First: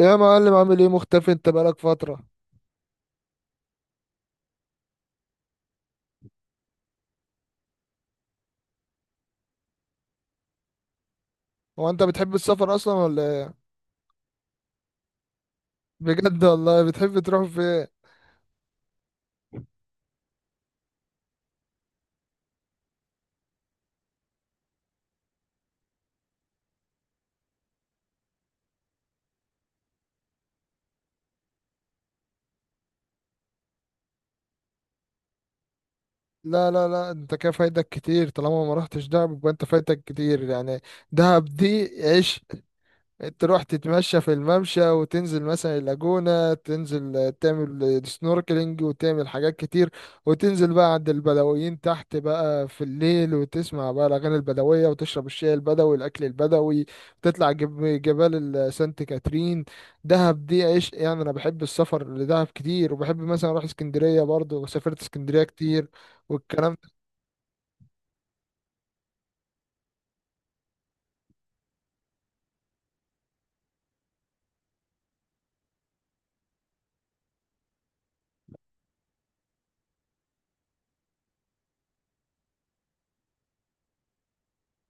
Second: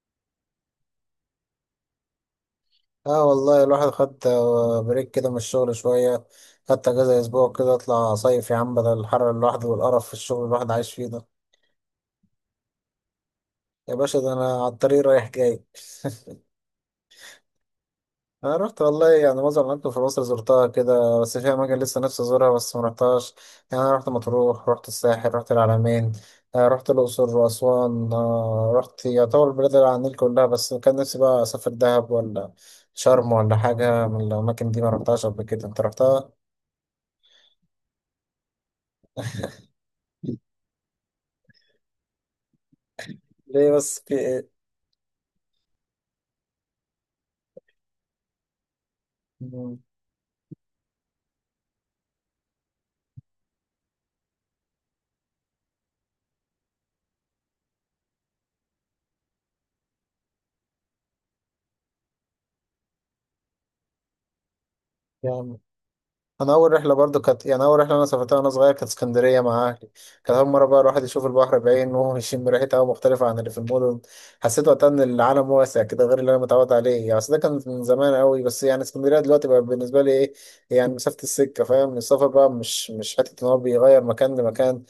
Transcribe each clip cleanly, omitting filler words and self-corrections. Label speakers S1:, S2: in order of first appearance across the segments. S1: يا معلم، عامل ايه؟ مختفي، انت بقالك فترة.
S2: اه والله الواحد خد بريك كده من الشغل شوية. خدت اجازة اسبوع كده اطلع صيف يا عم، بدل الحر اللي الواحد والقرف في الشغل اللي الواحد عايش فيه ده.
S1: هو انت بتحب السفر اصلا ولا ايه؟
S2: يا باشا، ده انا على الطريق رايح جاي.
S1: بجد والله؟ بتحب تروح فين؟
S2: انا رحت والله يعني معظم الاماكن في مصر زرتها كده، بس في اماكن لسه نفسي ازورها بس ما رحتهاش. يعني انا رحت مطروح، رحت الساحل، رحت العلمين. رحت الاقصر واسوان. رحت يعتبر البلاد اللي على النيل كلها، بس كان نفسي بقى اسافر دهب ولا شرم ولا حاجة من الاماكن دي ما رحتهاش قبل كده. انت رحتها؟
S1: لا لا لا، انت كده فايتك كتير. طالما ما رحتش دهب يبقى انت فايتك كتير يعني. دهب دي عيش. تروح
S2: ليه بس، في
S1: تتمشى في
S2: ايه؟
S1: الممشى، وتنزل مثلا اللاجونة تنزل تعمل سنوركلينج، وتعمل حاجات
S2: مم.
S1: كتير. وتنزل بقى عند البدويين تحت بقى في الليل، وتسمع بقى الأغاني البدوية، وتشرب الشاي البدوي، الأكل البدوي. تطلع جبال سانت كاترين. دهب دي عيش يعني. أنا بحب السفر لدهب كتير، وبحب مثلا أروح اسكندرية برضه، وسافرت اسكندرية
S2: يعني
S1: كتير
S2: انا اول
S1: والكلام.
S2: رحله برضو كانت، يعني اول رحله انا سافرتها وانا صغير، كانت اسكندريه مع اهلي. كانت اول مره بقى الواحد يشوف البحر بعينه وهو يشم ريحه هوا مختلفه عن اللي في المدن. حسيت وقتها ان العالم واسع كده غير اللي انا متعود عليه يعني، بس ده كان من زمان قوي. بس يعني اسكندريه دلوقتي بقى بالنسبه لي ايه؟ يعني مسافه السكه، فاهم؟ السفر بقى مش حته ان هو بيغير مكان لمكان،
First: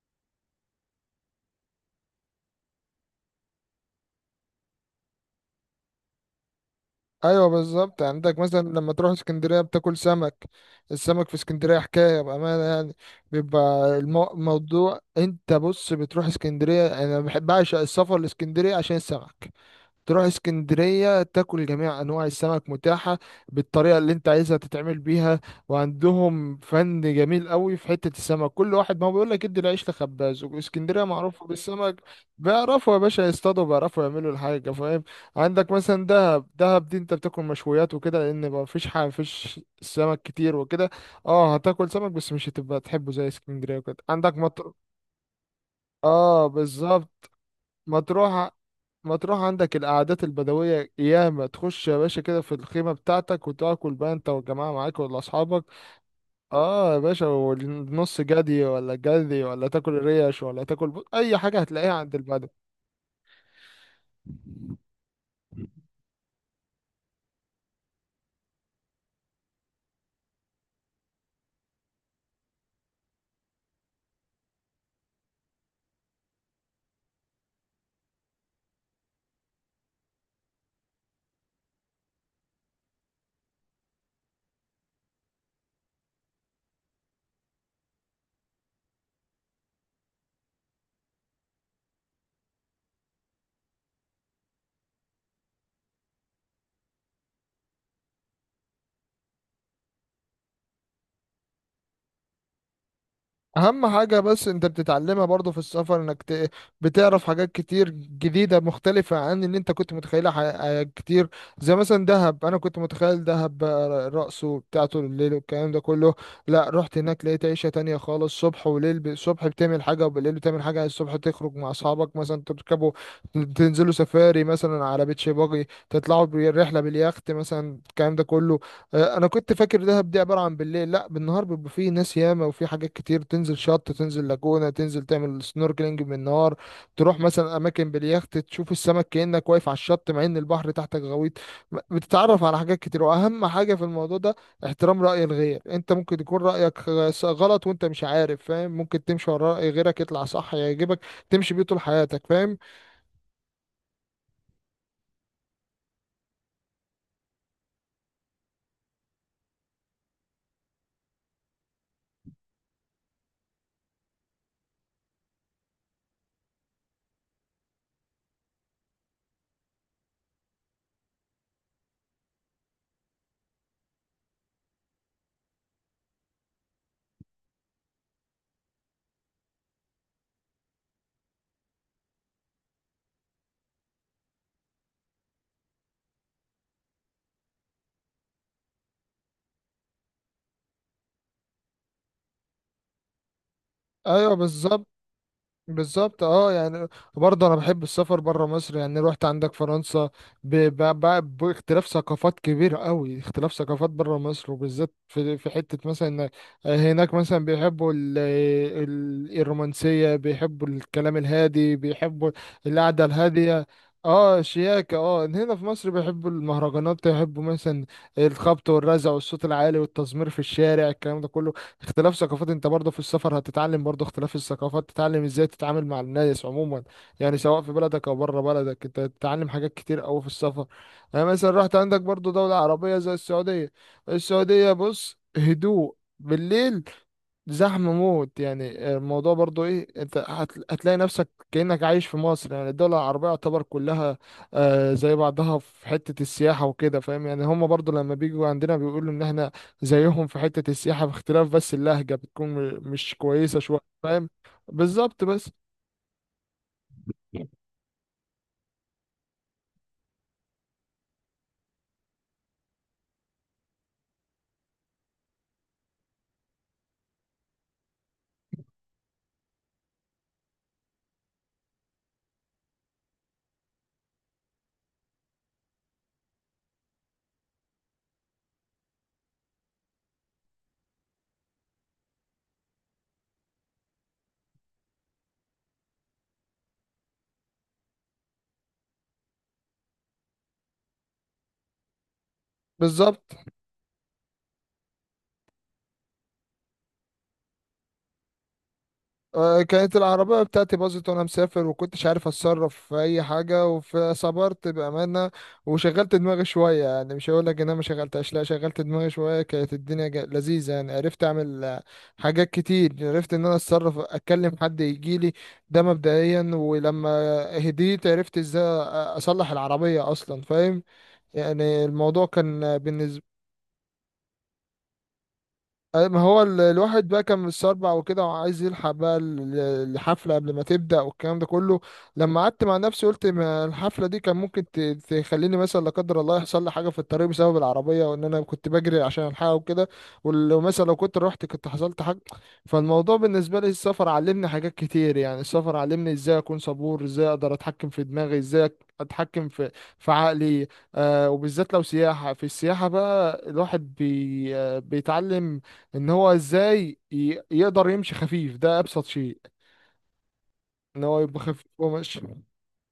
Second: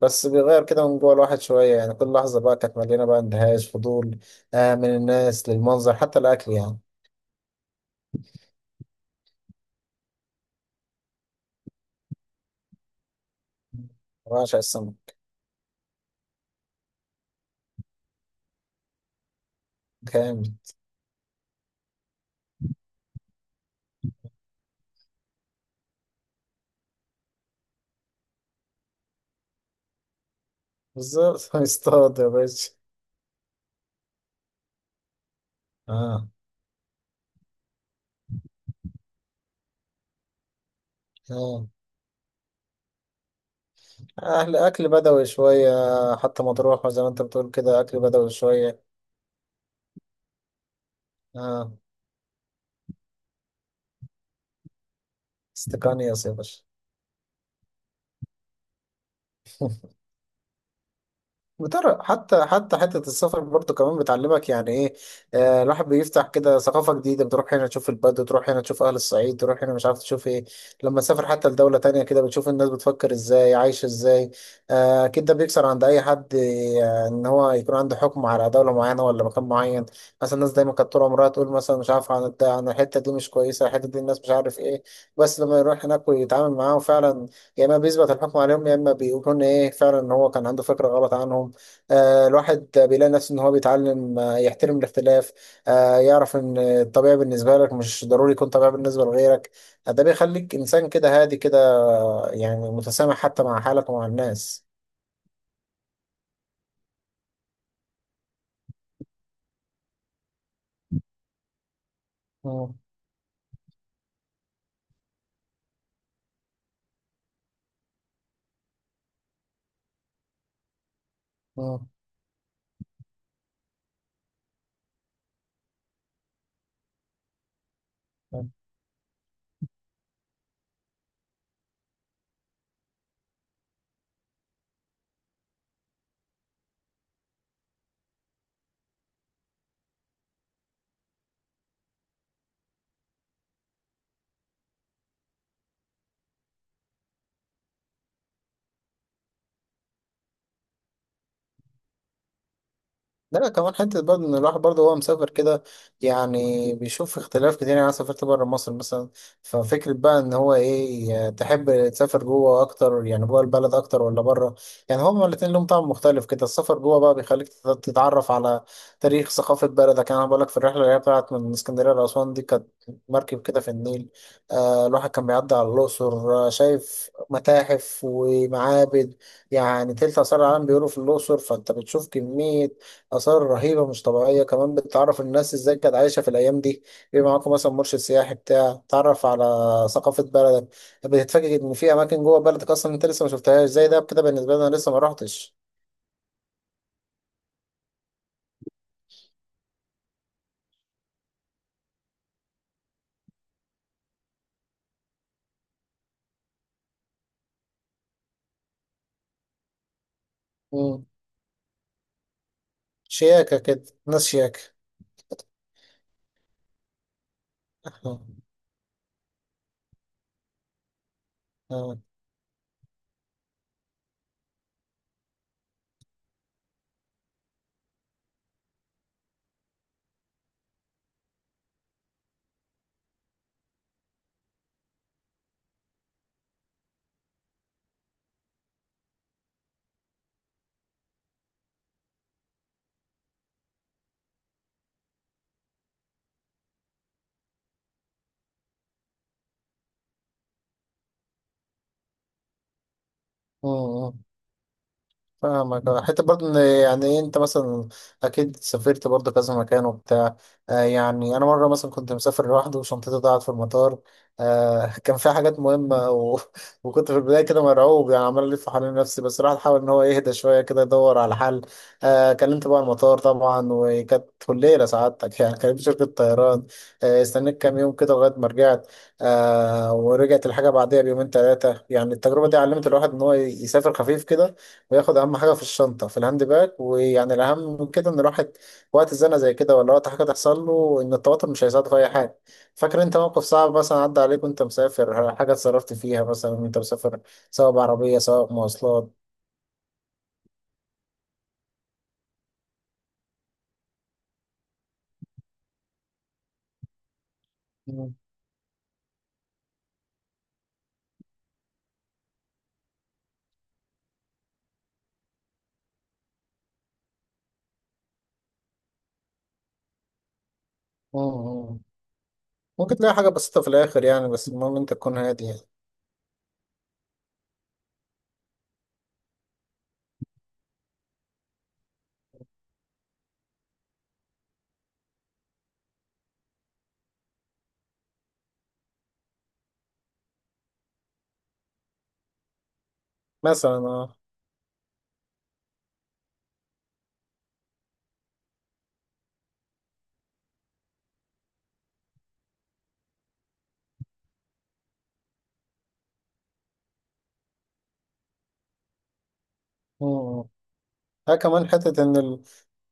S2: بس بيغير كده من جوه الواحد شويه. يعني كل لحظه بقى كانت مليانه بقى اندهاش فضول، من الناس للمنظر حتى الاكل يعني.
S1: ايوه بالظبط يعني. عندك مثلا لما تروح اسكندريه بتاكل سمك. السمك في اسكندريه حكايه بامانه يعني. بيبقى
S2: بعشق
S1: الموضوع،
S2: السمك.
S1: انت بص، بتروح اسكندريه، انا بحب اعشق السفر لاسكندريه عشان السمك. تروح
S2: جامد.
S1: اسكندرية تاكل جميع أنواع السمك متاحة بالطريقة اللي أنت عايزها تتعمل بيها. وعندهم فن جميل قوي في حتة السمك. كل واحد ما هو بيقول لك ادي العيش لخباز، واسكندرية معروفة
S2: بالظبط.
S1: بالسمك.
S2: يصطاد يا باشا.
S1: بيعرفوا يا باشا يصطادوا، بيعرفوا يعملوا الحاجة فاهم. عندك مثلا
S2: اه.
S1: دهب، دهب دي أنت بتاكل مشويات وكده، لأن ما فيش حاجة، مفيش سمك كتير وكده. اه،
S2: اه،
S1: هتاكل سمك بس مش هتبقى تحبه زي اسكندرية وكده. عندك
S2: اهل
S1: مطر،
S2: اكل بدوي شويه. حتى
S1: اه
S2: مطروح زي ما انت
S1: بالظبط.
S2: بتقول كده اكل بدوي
S1: مطروح،
S2: شويه.
S1: مطروح عندك القعدات البدوية، ياما
S2: اه،
S1: تخش يا باشا كده في الخيمة بتاعتك، وتاكل بقى انت والجماعة معاك ولا أصحابك.
S2: استقانية يا باشا.
S1: اه يا باشا، والنص جدي ولا جدي، ولا تاكل ريش، ولا تاكل أي حاجة هتلاقيها عند
S2: حتى
S1: البدو.
S2: حتى حتة السفر برضه كمان بتعلمك يعني ايه. الواحد بيفتح كده ثقافة جديدة، بتروح هنا تشوف البدو، تروح هنا تشوف أهل الصعيد، تروح هنا مش عارف تشوف ايه. لما تسافر حتى لدولة تانية كده بتشوف الناس بتفكر ازاي، عايشة ازاي. أكيد ده بيكسر عند أي حد إن هو يكون عنده حكم على دولة معينة ولا مكان معين. مثلا الناس دايما كانت طول عمرها تقول مثلا مش عارف عن عن الحتة دي، مش كويسة الحتة دي، الناس مش عارف ايه. بس لما يروح هناك ويتعامل معاهم فعلا، يا إما بيثبت الحكم عليهم يا إما بيكون ايه فعلا إن هو كان عنده فكرة غلط عنهم. الواحد بيلاقي نفسه ان هو بيتعلم، يحترم الاختلاف. يعرف ان الطبيعي بالنسبه لك مش ضروري يكون طبيعي بالنسبه لغيرك. ده بيخليك انسان كده هادي كده، يعني متسامح حتى مع
S1: اهم
S2: حالك ومع
S1: حاجة بس
S2: الناس.
S1: انت بتتعلمها برضو في السفر، انك بتعرف حاجات كتير جديدة مختلفة عن اللي انت كنت متخيلها ح... آه، كتير. زي مثلا دهب، انا
S2: مم.
S1: كنت متخيل دهب بقى رقصه بتاعته الليل والكلام ده كله. لا، رحت هناك لقيت عيشة تانية خالص، صبح وليل. الصبح بتعمل حاجة، وبالليل بتعمل حاجة. الصبح تخرج مع اصحابك مثلا تركبوا، تنزلوا سفاري مثلا على بيتش باجي، تطلعوا بالرحلة باليخت مثلا، الكلام ده
S2: مم.
S1: كله. انا كنت فاكر دهب دي عباره عن بالليل. لا، بالنهار بيبقى فيه ناس ياما، وفي حاجات كتير. تنزل شط، تنزل لاجونه، تنزل تعمل سنوركلينج بالنهار. تروح مثلا اماكن باليخت، تشوف السمك كانك واقف على الشط، مع ان البحر تحتك غويط. بتتعرف على حاجات كتير. واهم حاجه في الموضوع ده احترام راي الغير. انت ممكن يكون رايك غلط وانت مش عارف فاهم. ممكن تمشي ورا راي غيرك يطلع صح يعجبك، تمشي بيه طول حياتك فاهم.
S2: لا لا، كمان حتة برضه إن الواحد برضه هو مسافر كده يعني بيشوف اختلاف كتير. يعني أنا سافرت بره مصر مثلا. ففكرة بقى إن هو إيه، تحب تسافر جوه أكتر، يعني جوه البلد أكتر، ولا بره؟ يعني هما الاتنين لهم طعم مختلف كده. السفر جوه بقى بيخليك تتعرف على تاريخ ثقافة بلدك. يعني أنا بقولك، في الرحلة اللي هي بتاعت من اسكندرية لأسوان دي، كانت مركب كده في النيل. الواحد كان بيعدي على الأقصر، شايف متاحف ومعابد. يعني تلت آثار العالم بيقولوا في الأقصر، فأنت بتشوف كمية آثار رهيبة مش طبيعية. كمان بتعرف الناس ازاي كانت عايشة في الأيام دي. بيبقى معاكم مثلا مرشد سياحي بتاع تعرف على ثقافة بلدك. بتتفاجئ إن في أماكن جوه بلدك أصلا أنت لسه ما شفتهاش، زي ده كده
S1: ايوه
S2: بالنسبة لي أنا
S1: بالظبط.
S2: لسه ما رحتش.
S1: بالظبط اه يعني. برضه انا بحب السفر بره مصر يعني. رحت عندك فرنسا، باختلاف ثقافات كبير قوي. اختلاف ثقافات بره مصر وبالذات في في حتة مثلا إن، هناك مثلا بيحبوا الرومانسية، بيحبوا
S2: مم.
S1: الكلام الهادي، بيحبوا القعدة
S2: شياكة
S1: الهادية.
S2: كده، ناس
S1: اه
S2: شياكة.
S1: شياكة، اه. هنا في مصر بيحبوا المهرجانات، يحبوا مثلا
S2: آه.
S1: الخبط والرزع والصوت العالي والتزمير في الشارع، الكلام ده كله.
S2: آه.
S1: اختلاف ثقافات، انت برضه في السفر هتتعلم برضه اختلاف الثقافات، تتعلم ازاي تتعامل مع الناس عموما. يعني سواء في بلدك او بره بلدك، انت تتعلم حاجات كتير قوي في السفر. يعني مثلا رحت عندك برضه دولة عربية زي السعودية. السعودية بص، هدوء بالليل، زحمة موت. يعني الموضوع برضو ايه، انت هتلاقي نفسك كأنك عايش في مصر. يعني الدول العربية يعتبر كلها زي بعضها في حتة السياحة وكده فاهم. يعني هم برضو لما بيجوا عندنا بيقولوا ان احنا زيهم في حتة السياحة، باختلاف بس اللهجة بتكون مش كويسة شوية
S2: آه.
S1: فاهم. بالظبط بس.
S2: فاهمك. حتى برضه ان، يعني إيه، انت مثلا اكيد سافرت برضه كذا مكان وبتاع. يعني انا مره مثلا كنت مسافر لوحدي وشنطتي ضاعت في المطار. كان فيها حاجات مهمه وكنت في البدايه كده مرعوب، يعني عمال الف حوالين نفسي، بس الواحد حاول ان هو يهدى شويه كده يدور على حل. كلمت بقى المطار طبعا، وكانت كلية سعادتك. يعني كلمت شركه طيران. استنيت كام يوم كده لغايه ما رجعت. ورجعت الحاجه بعدها بيومين ثلاثه. يعني التجربه دي علمت الواحد ان هو يسافر خفيف كده، وياخد اهم حاجه في الشنطه في الهاند باج. ويعني الاهم من كده ان الواحد وقت زنقه زي كده ولا وقت حاجه تحصل له، ان التوتر مش هيساعده في اي حاجه. فاكر انت
S1: بالظبط.
S2: موقف صعب مثلا عدى عليك وانت مسافر، حاجه اتصرفت فيها مثلا وانت مسافر، سواء بعربيه سواء مواصلات؟
S1: كانت العربية بتاعتي باظت وأنا مسافر، وكنتش عارف أتصرف في أي حاجة. فصبرت بأمانة، وشغلت دماغي شوية. يعني مش هقول لك إن أنا ما
S2: مم.
S1: شغلتهاش، لا، شغلت دماغي شوية. كانت الدنيا لذيذة يعني. عرفت أعمل حاجات كتير. عرفت إن أنا أتصرف، أتكلم حد يجيلي، ده مبدئيا. ولما هديت عرفت إزاي أصلح العربية أصلا فاهم.
S2: مم.
S1: يعني الموضوع كان
S2: ممكن تلاقي حاجه
S1: بالنسبة،
S2: بسيطه في الاخر يعني، بس المهم انت تكون هادي يعني.
S1: ما هو الواحد بقى كان متسربع وكده، وعايز يلحق بقى الحفلة قبل ما تبدأ، والكلام ده كله. لما قعدت مع نفسي قلت ما الحفلة دي كان ممكن تخليني مثلا، لا قدر الله، يحصل لي حاجة في الطريق بسبب العربية، وإن أنا كنت بجري عشان ألحقها وكده. ولو مثلا لو كنت رحت كنت حصلت حاجة. فالموضوع بالنسبة لي،
S2: مثلا،
S1: السفر
S2: اه.
S1: علمني حاجات كتير. يعني السفر علمني إزاي أكون صبور، إزاي أقدر أتحكم في دماغي، إزاي أتحكم في في عقلي. آه، وبالذات لو سياحة. في السياحة بقى الواحد بي آه، بيتعلم ان هو ازاي يقدر يمشي خفيف. ده ابسط شيء،
S2: مم.
S1: ان هو
S2: ها،
S1: يبقى خفيف
S2: كمان حتة إن.
S1: وماشي.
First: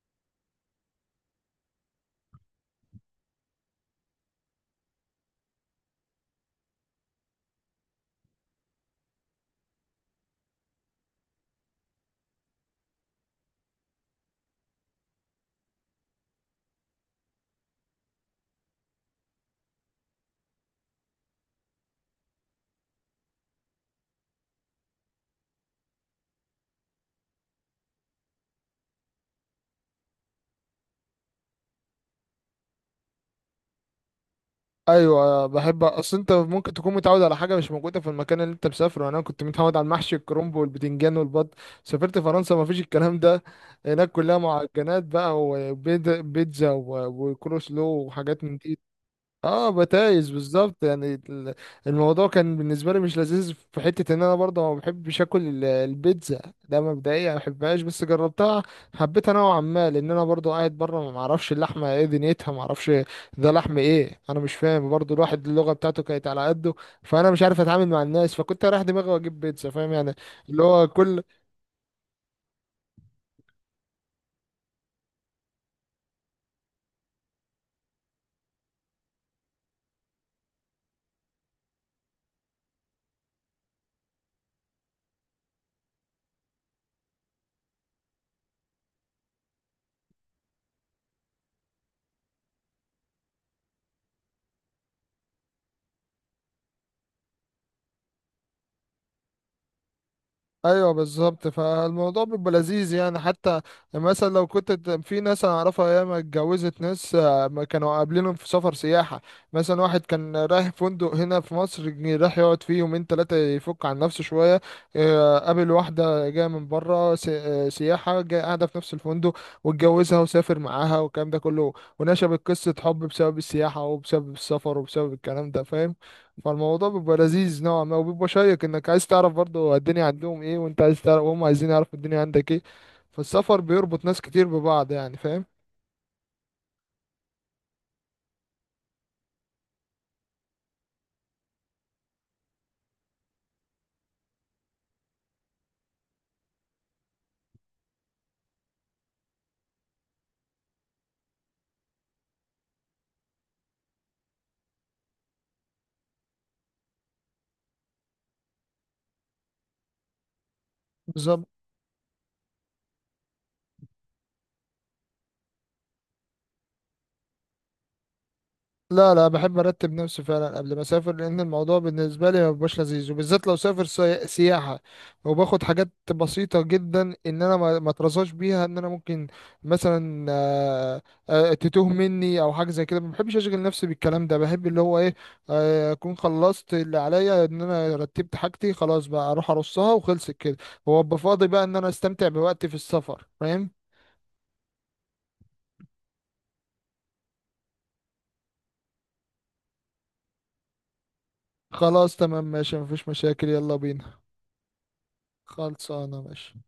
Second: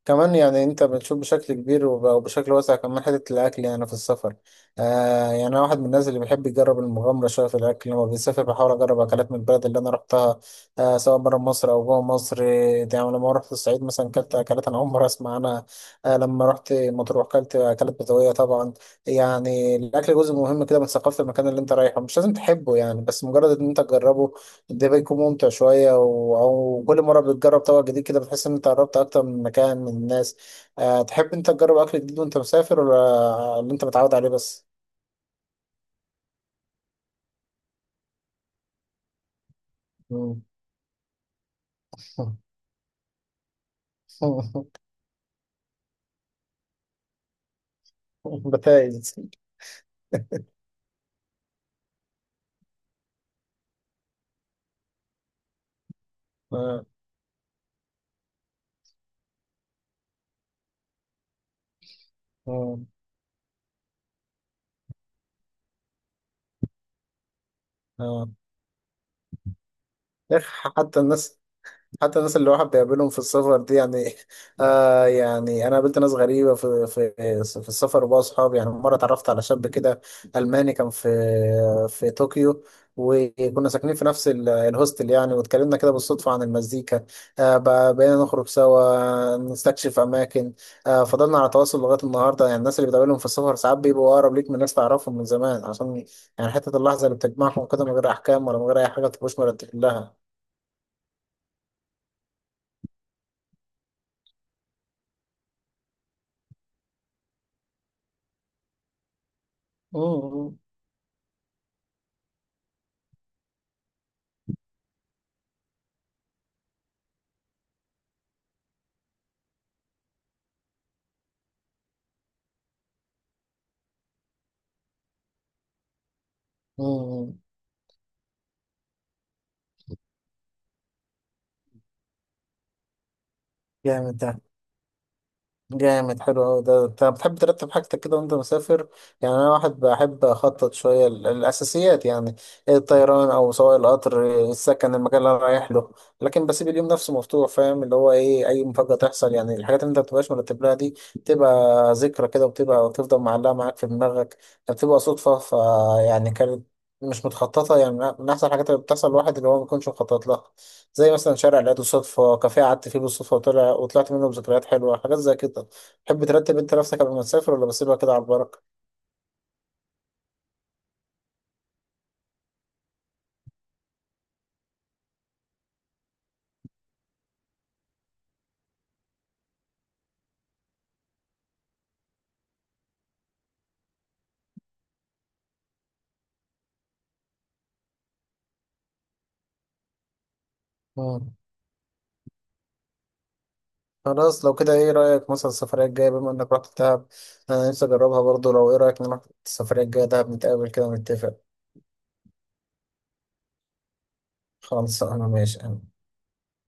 S2: كمان يعني انت بتشوف بشكل كبير وبشكل واسع، كمان حتة الاكل يعني في السفر. يعني انا واحد من الناس اللي بيحب يجرب المغامرة شوية في الاكل، لما بيسافر بحاول اجرب اكلات من البلد اللي انا رحتها، سواء بره مصر او جوه مصر. يعني لما رحت الصعيد مثلا كلت اكلات انا اول مرة اسمع عنها. لما رحت مطروح كلت اكلات بدوية طبعا. يعني الاكل جزء مهم كده من ثقافة المكان اللي انت رايحه، مش لازم تحبه يعني بس مجرد ان انت تجربه ده بيكون ممتع شوية أو كل مرة بتجرب طبق جديد كده بتحس إن أنت قربت أكتر من مكان، من الناس. تحب أنت تجرب أكل جديد وأنت مسافر ولا اللي أنت متعود عليه بس؟
S1: ايوه بحب. اصل انت ممكن تكون متعود على حاجه مش موجوده في المكان اللي انت مسافره. يعني انا كنت متعود على المحشي
S2: مم.
S1: الكرنب والبتنجان والبط، سافرت فرنسا ما فيش الكلام ده. هناك كلها معجنات بقى، وبيتزا، وكروسلو، وحاجات من دي.
S2: بتايز.
S1: اه بتايز بالظبط. يعني الموضوع كان بالنسبه لي مش لذيذ، في حته ان انا برضه ما بحبش اكل البيتزا، ده
S2: آه.
S1: مبدئيا ما بحبهاش. بس جربتها، حبيتها نوعا ما، لان انا برضه قاعد بره، ما اعرفش اللحمه ايه دنيتها، ما
S2: آه.
S1: اعرفش ده لحم ايه، انا مش فاهم. برضه الواحد اللغه بتاعته كانت على قده، فانا مش عارف اتعامل مع
S2: آه.
S1: الناس، فكنت رايح دماغي واجيب بيتزا فاهم يعني.
S2: يا
S1: اللي
S2: أخي.
S1: هو
S2: حتى
S1: كل.
S2: الناس حتى الناس اللي الواحد بيقابلهم في السفر دي يعني. يعني انا قابلت ناس غريبه في السفر، وبقى اصحاب. يعني مره اتعرفت على شاب كده الماني، كان في طوكيو. وكنا ساكنين في نفس الهوستل يعني. واتكلمنا كده بالصدفه عن المزيكا. بقينا نخرج سوا نستكشف اماكن. فضلنا على تواصل لغايه النهارده. يعني الناس اللي بتقابلهم في السفر ساعات بيبقوا اقرب ليك من ناس تعرفهم من زمان، عشان يعني حته اللحظه اللي بتجمعهم كده من غير احكام، ولا من غير اي حاجه تبقوش مرتب لها.
S1: ايوه بالظبط. فالموضوع بيبقى لذيذ يعني. حتى مثلا لو كنت في ناس انا اعرفها ياما اتجوزت ناس، ما كانوا قابلينهم في سفر سياحه. مثلا واحد كان
S2: مم.
S1: رايح فندق هنا في مصر، جه راح يقعد فيه يومين ثلاثه يفك عن نفسه شويه، قابل واحده جايه من بره سياحه جايه قاعده في نفس الفندق، واتجوزها وسافر معاها والكلام ده كله. ونشبت قصه حب بسبب السياحه وبسبب السفر وبسبب الكلام ده فاهم. فالموضوع بيبقى
S2: مم.
S1: لذيذ نوعا ما، وبيبقى شيق، انك عايز تعرف برضه الدنيا عندهم ايه، وانت عايز تعرف، وهم عايزين يعرفوا الدنيا عندك ايه. فالسفر بيربط
S2: جامد
S1: ناس
S2: ده.
S1: كتير ببعض يعني فاهم.
S2: جامد حلو أوي ده. أنت بتحب ترتب حاجتك كده وأنت مسافر؟ يعني أنا واحد بحب أخطط شوية الأساسيات يعني، الطيران أو سواء القطر، السكن، المكان اللي أنا رايح له. لكن بسيب اليوم نفسه مفتوح، فاهم؟ اللي هو إيه، أي مفاجأة تحصل. يعني الحاجات اللي أنت مبتبقاش مرتب لها دي بتبقى ذكرى كده، وبتبقى وتفضل معلقة معاك في دماغك. بتبقى صدفة، فيعني كانت مش متخططة يعني. من أحسن الحاجات اللي بتحصل الواحد اللي هو ما بيكونش مخطط لها. زي مثلا
S1: بالظبط.
S2: شارع لقيته صدفة، كافيه قعدت فيه بالصدفة وطلعت منه بذكريات حلوة، حاجات زي كده. تحب ترتب انت نفسك قبل ما تسافر، ولا بسيبها كده على البركة؟
S1: لا لا، بحب ارتب نفسي فعلا قبل ما اسافر، لان الموضوع بالنسبه لي ما بيبقاش لذيذ، وبالذات لو سافر سياحه. وباخد حاجات بسيطه جدا ان انا ما اترزاش بيها، ان انا ممكن مثلا تتوه مني او حاجه زي كده. ما بحبش اشغل نفسي بالكلام ده، بحب اللي هو ايه، اكون خلصت اللي عليا، ان انا رتبت حاجتي خلاص، بقى اروح ارصها وخلصت كده، وابقى
S2: مم.
S1: فاضي بقى ان انا استمتع بوقتي في السفر فاهم.
S2: خلاص لو كده، ايه رأيك مثلا السفرية الجاية، بما انك رحت دهب انا نفسي اجربها برضو. لو ايه رأيك نروح السفرية الجاية دهب، نتقابل كده ونتفق.
S1: خلاص، تمام، ماشي، مفيش مشاكل، يلا بينا.
S2: خلاص انا ماشي.
S1: خلصانه ماشي.